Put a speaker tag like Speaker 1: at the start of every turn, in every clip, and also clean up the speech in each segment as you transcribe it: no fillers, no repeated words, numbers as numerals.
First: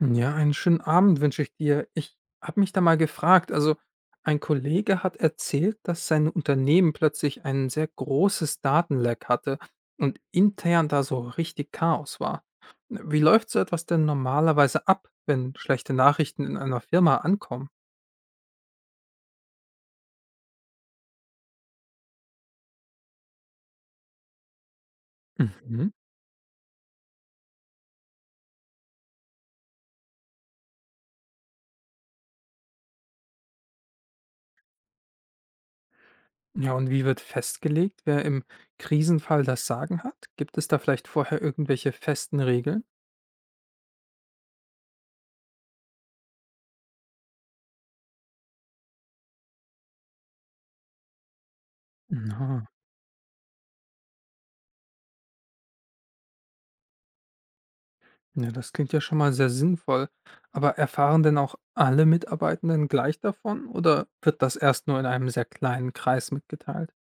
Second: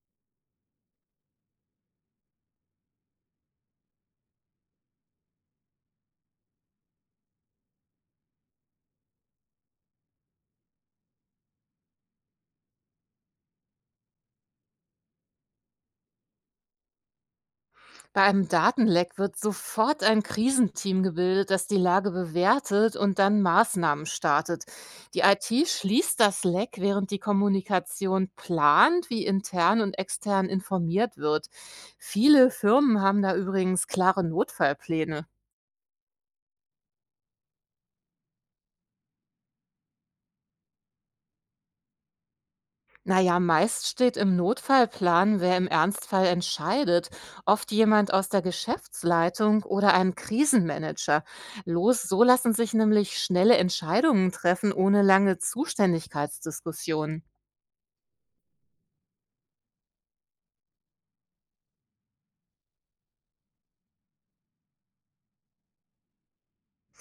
Speaker 1: Ja, einen schönen Abend wünsche ich dir. Ich habe mich da mal gefragt, also ein Kollege hat erzählt, dass sein Unternehmen plötzlich ein sehr großes Datenleck hatte und intern da so richtig Chaos war. Wie läuft so etwas denn normalerweise ab, wenn schlechte Nachrichten in einer Firma ankommen?
Speaker 2: Bei einem Datenleck wird sofort ein Krisenteam gebildet, das die Lage bewertet und dann Maßnahmen startet. Die IT
Speaker 1: Mhm.
Speaker 2: schließt das Leck, während die Kommunikation plant, wie intern und extern informiert wird. Viele Firmen haben da übrigens klare Notfallpläne.
Speaker 1: Ja, und wie wird festgelegt, wer im Krisenfall das Sagen hat? Gibt es da vielleicht vorher irgendwelche festen Regeln?
Speaker 2: Na ja, meist steht im Notfallplan, wer im Ernstfall entscheidet. Oft jemand aus der Geschäftsleitung oder ein Krisenmanager. Los, so lassen sich nämlich schnelle Entscheidungen treffen, ohne lange Zuständigkeitsdiskussionen.
Speaker 1: Ja, das klingt ja schon mal sehr sinnvoll. Aber erfahren denn auch alle Mitarbeitenden gleich davon oder wird das erst nur in einem sehr kleinen Kreis mitgeteilt?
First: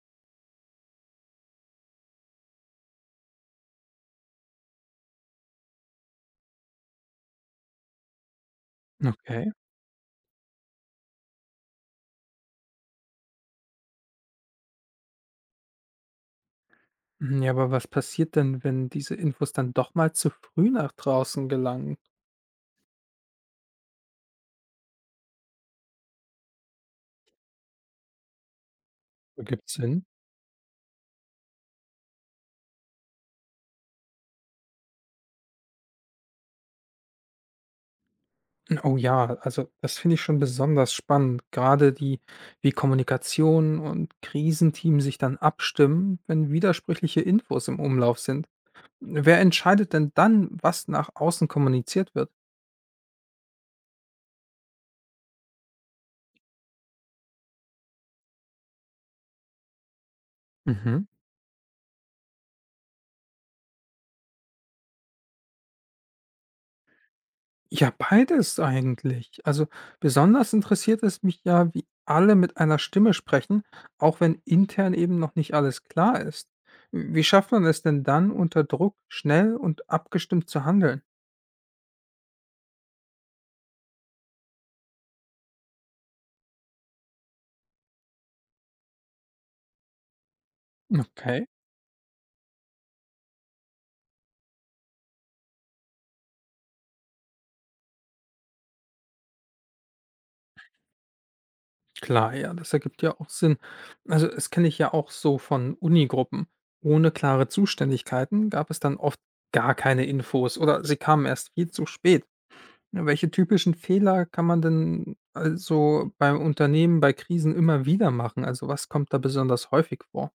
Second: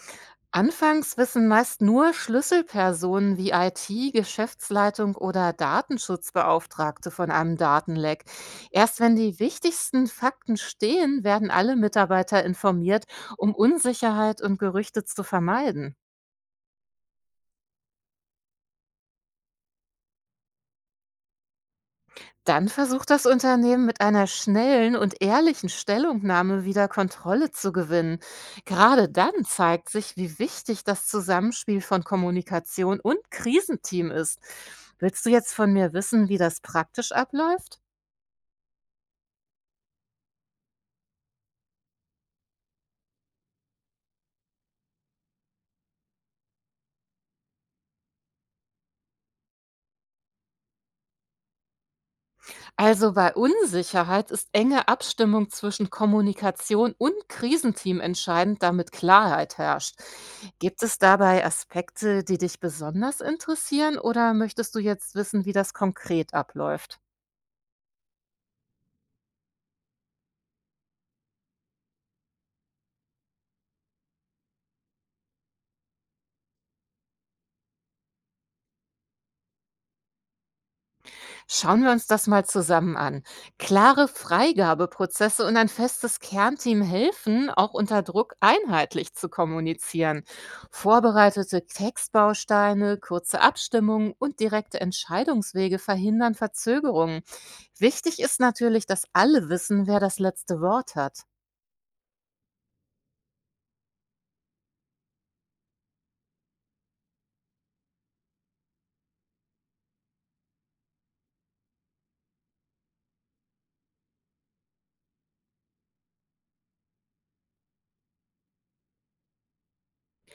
Speaker 2: Anfangs wissen meist nur Schlüsselpersonen wie IT, Geschäftsleitung oder Datenschutzbeauftragte von einem Datenleck. Erst wenn die
Speaker 1: Okay.
Speaker 2: wichtigsten Fakten stehen, werden alle Mitarbeiter informiert, um Unsicherheit und Gerüchte zu vermeiden.
Speaker 1: Mhm, ja, aber was passiert denn, wenn diese Infos dann doch mal zu früh nach draußen gelangen?
Speaker 2: Dann versucht das Unternehmen mit einer schnellen und ehrlichen Stellungnahme wieder Kontrolle zu gewinnen. Gerade dann
Speaker 1: Gibt's
Speaker 2: zeigt
Speaker 1: Sinn?
Speaker 2: sich, wie wichtig das Zusammenspiel von Kommunikation und Krisenteam ist. Willst du jetzt von mir wissen, wie das praktisch abläuft?
Speaker 1: Oh ja, also das finde ich schon besonders spannend. Gerade die, wie Kommunikation und Krisenteam sich dann abstimmen, wenn widersprüchliche Infos im Umlauf sind. Wer entscheidet denn dann, was nach außen kommuniziert wird?
Speaker 2: Also bei Unsicherheit ist enge Abstimmung zwischen Kommunikation und Krisenteam entscheidend, damit Klarheit herrscht. Gibt es
Speaker 1: Mhm.
Speaker 2: dabei Aspekte, die dich besonders interessieren, oder möchtest du jetzt wissen, wie das konkret abläuft?
Speaker 1: Ja, beides eigentlich. Also besonders interessiert es mich ja, wie alle mit einer Stimme sprechen, auch wenn intern eben noch nicht alles klar ist. Wie schafft man es denn dann, unter Druck schnell und abgestimmt zu handeln?
Speaker 2: Schauen wir uns das mal zusammen an. Klare Freigabeprozesse und ein festes Kernteam helfen, auch unter Druck einheitlich zu kommunizieren.
Speaker 1: Okay.
Speaker 2: Vorbereitete Textbausteine, kurze Abstimmungen und direkte Entscheidungswege verhindern Verzögerungen. Wichtig ist natürlich, dass alle wissen, wer das letzte Wort hat.
Speaker 1: Klar, ja, das ergibt ja auch Sinn. Also, das kenne ich ja auch so von Unigruppen. Ohne klare Zuständigkeiten gab es dann oft gar keine Infos oder sie kamen erst viel zu spät. Ja, welche typischen Fehler kann man denn also beim Unternehmen bei Krisen immer wieder machen? Also was kommt da besonders häufig vor?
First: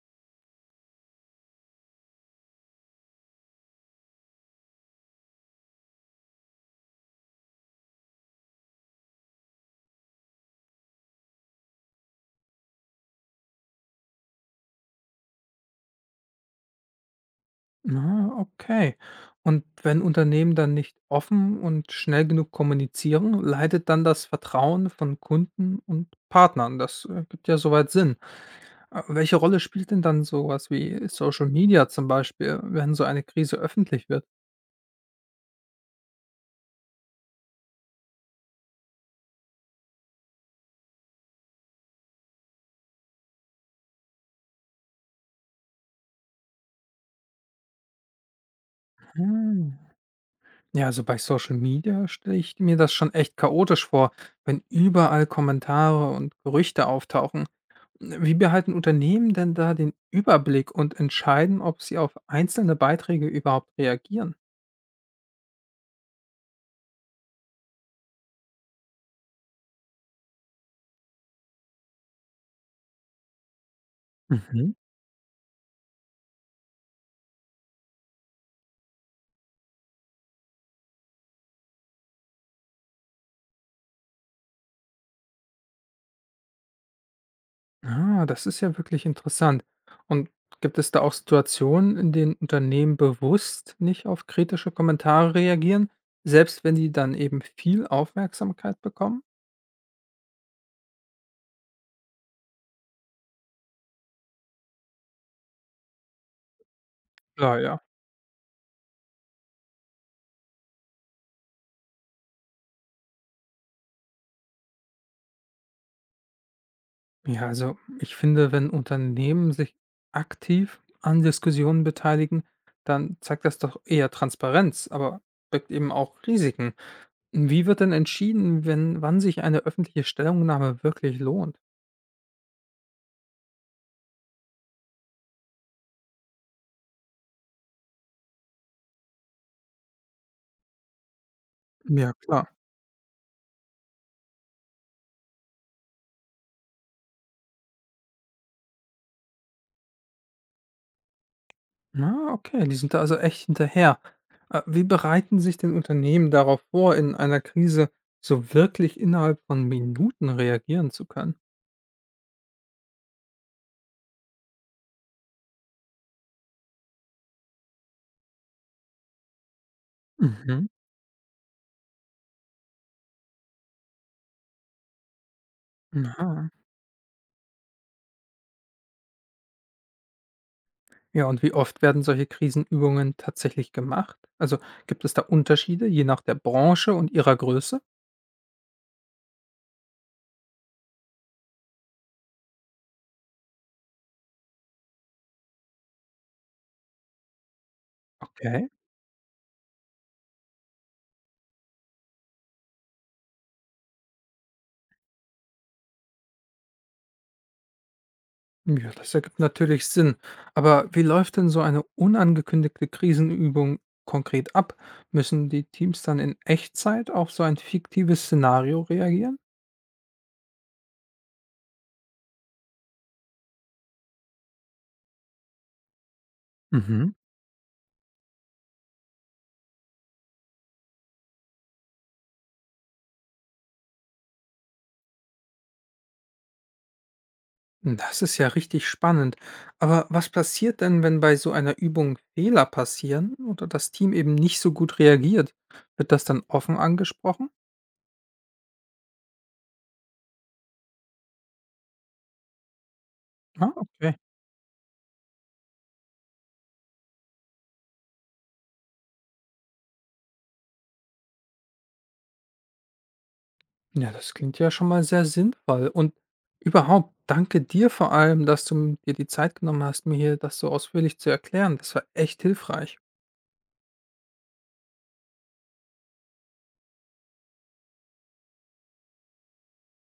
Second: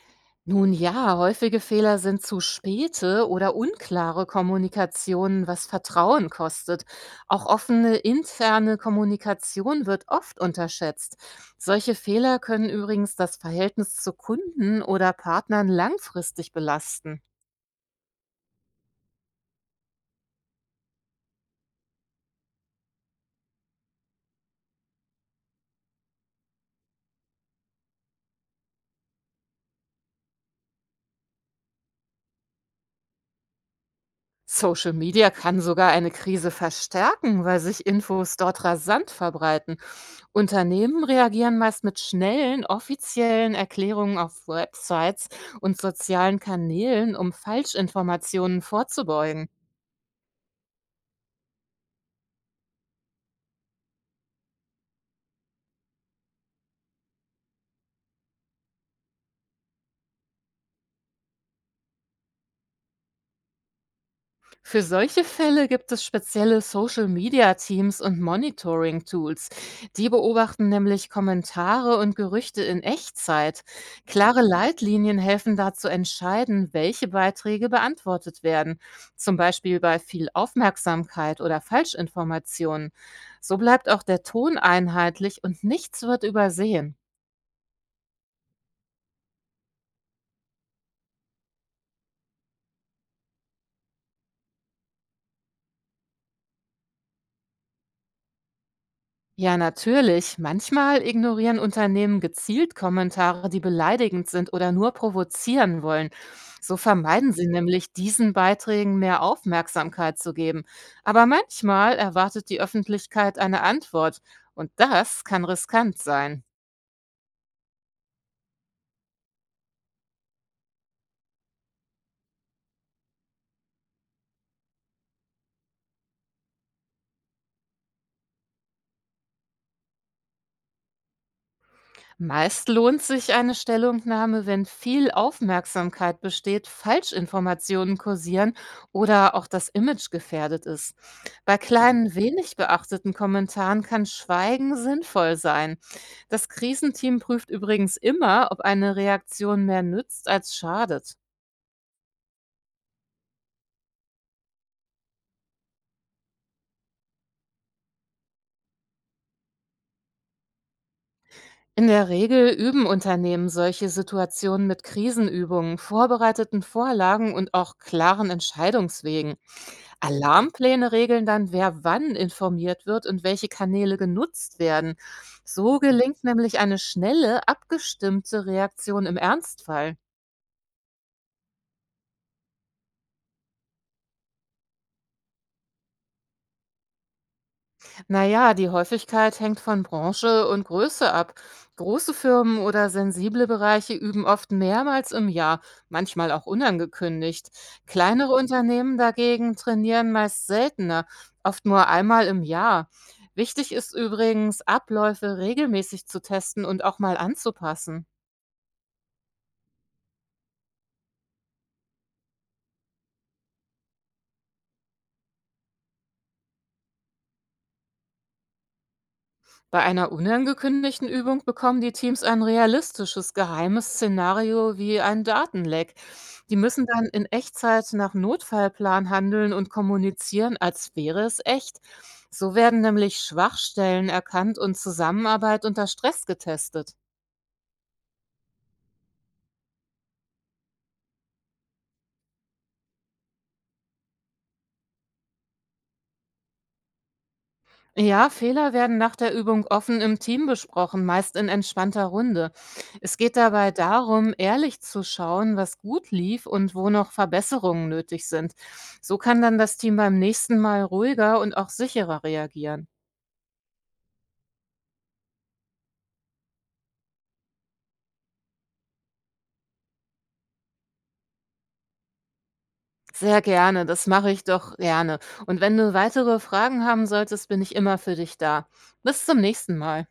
Speaker 2: Nun ja, häufige Fehler sind zu späte oder unklare Kommunikationen, was Vertrauen kostet. Auch offene interne Kommunikation wird oft unterschätzt. Solche Fehler können übrigens das Verhältnis zu Kunden oder Partnern langfristig belasten.
Speaker 1: Ah, okay. Und wenn Unternehmen dann nicht offen und schnell genug kommunizieren, leidet dann das Vertrauen von Kunden und Partnern. Das gibt ja soweit Sinn. Welche Rolle spielt denn dann sowas wie Social Media zum Beispiel, wenn so eine Krise öffentlich wird?
Speaker 2: Social Media kann sogar eine Krise verstärken, weil sich Infos dort rasant verbreiten. Unternehmen reagieren meist mit schnellen, offiziellen Erklärungen auf Websites und sozialen Kanälen, um Falschinformationen vorzubeugen.
Speaker 1: Hm. Ja, also bei Social Media stelle ich mir das schon echt chaotisch vor, wenn überall Kommentare und Gerüchte auftauchen. Wie behalten Unternehmen denn da den Überblick und entscheiden, ob sie auf einzelne Beiträge überhaupt reagieren?
Speaker 2: Für solche Fälle gibt es spezielle Social-Media-Teams und Monitoring-Tools. Die beobachten nämlich Kommentare und Gerüchte in Echtzeit. Klare
Speaker 1: Mhm.
Speaker 2: Leitlinien helfen da zu entscheiden, welche Beiträge beantwortet werden, zum Beispiel bei viel Aufmerksamkeit oder Falschinformationen. So bleibt auch der Ton einheitlich und nichts wird übersehen.
Speaker 1: Ah, das ist ja wirklich interessant. Und gibt es da auch Situationen, in denen Unternehmen bewusst nicht auf kritische Kommentare reagieren, selbst wenn die dann eben viel Aufmerksamkeit bekommen?
Speaker 2: Ja, natürlich. Manchmal ignorieren Unternehmen gezielt Kommentare, die beleidigend sind oder nur provozieren wollen. So vermeiden sie
Speaker 1: Ja, ja.
Speaker 2: nämlich, diesen Beiträgen mehr Aufmerksamkeit zu geben. Aber manchmal erwartet die Öffentlichkeit eine Antwort und das kann riskant sein.
Speaker 1: Ja, also ich finde, wenn Unternehmen sich aktiv an Diskussionen beteiligen, dann zeigt das doch eher Transparenz, aber birgt eben auch Risiken. Wie wird denn entschieden, wenn, wann sich eine öffentliche Stellungnahme wirklich lohnt?
Speaker 2: Meist lohnt sich eine Stellungnahme, wenn viel Aufmerksamkeit besteht, Falschinformationen kursieren oder auch das Image gefährdet ist. Bei
Speaker 1: Ja,
Speaker 2: kleinen,
Speaker 1: klar.
Speaker 2: wenig beachteten Kommentaren kann Schweigen sinnvoll sein. Das Krisenteam prüft übrigens immer, ob eine Reaktion mehr nützt als schadet.
Speaker 1: Na, okay, die sind da also echt hinterher. Wie bereiten sich denn Unternehmen darauf vor, in einer Krise so wirklich innerhalb von Minuten reagieren zu können?
Speaker 2: In der Regel üben Unternehmen solche Situationen mit Krisenübungen, vorbereiteten Vorlagen und auch klaren Entscheidungswegen.
Speaker 1: Mhm.
Speaker 2: Alarmpläne regeln dann, wer wann informiert wird und welche Kanäle genutzt werden. So gelingt
Speaker 1: Aha.
Speaker 2: nämlich eine schnelle, abgestimmte Reaktion im Ernstfall.
Speaker 1: Ja, und wie oft werden solche Krisenübungen tatsächlich gemacht? Also gibt es da Unterschiede je nach der Branche und ihrer Größe?
Speaker 2: Naja, die Häufigkeit hängt von Branche und Größe ab. Große Firmen oder sensible Bereiche üben oft mehrmals im Jahr, manchmal auch unangekündigt. Kleinere
Speaker 1: Okay.
Speaker 2: Unternehmen dagegen trainieren meist seltener, oft nur einmal im Jahr. Wichtig ist übrigens, Abläufe regelmäßig zu testen und auch mal anzupassen.
Speaker 1: Ja, das ergibt natürlich Sinn. Aber wie läuft denn so eine unangekündigte Krisenübung konkret ab? Müssen die Teams dann in Echtzeit auf so ein fiktives Szenario reagieren?
Speaker 2: Bei einer unangekündigten Übung bekommen die Teams ein realistisches geheimes Szenario wie ein Datenleck. Die müssen dann
Speaker 1: Mhm.
Speaker 2: in Echtzeit nach Notfallplan handeln und kommunizieren, als wäre es echt. So werden nämlich Schwachstellen erkannt und Zusammenarbeit unter Stress getestet.
Speaker 1: Das ist ja richtig spannend. Aber was passiert denn, wenn bei so einer Übung Fehler passieren oder das Team eben nicht so gut reagiert? Wird das dann offen angesprochen?
Speaker 2: Ja, Fehler werden nach der Übung offen im Team besprochen, meist in entspannter Runde. Es geht dabei
Speaker 1: Ah, okay.
Speaker 2: darum, ehrlich zu schauen, was gut lief und wo noch Verbesserungen nötig sind. So kann dann das Team beim nächsten Mal ruhiger und auch sicherer reagieren.
Speaker 1: Ja, das klingt ja schon mal sehr sinnvoll. Und überhaupt, danke dir vor allem, dass du dir die Zeit genommen hast, mir hier das so ausführlich zu erklären. Das war echt hilfreich.
Speaker 2: Sehr gerne, das mache ich doch gerne. Und wenn du weitere Fragen haben solltest, bin ich immer für dich da. Bis zum nächsten Mal.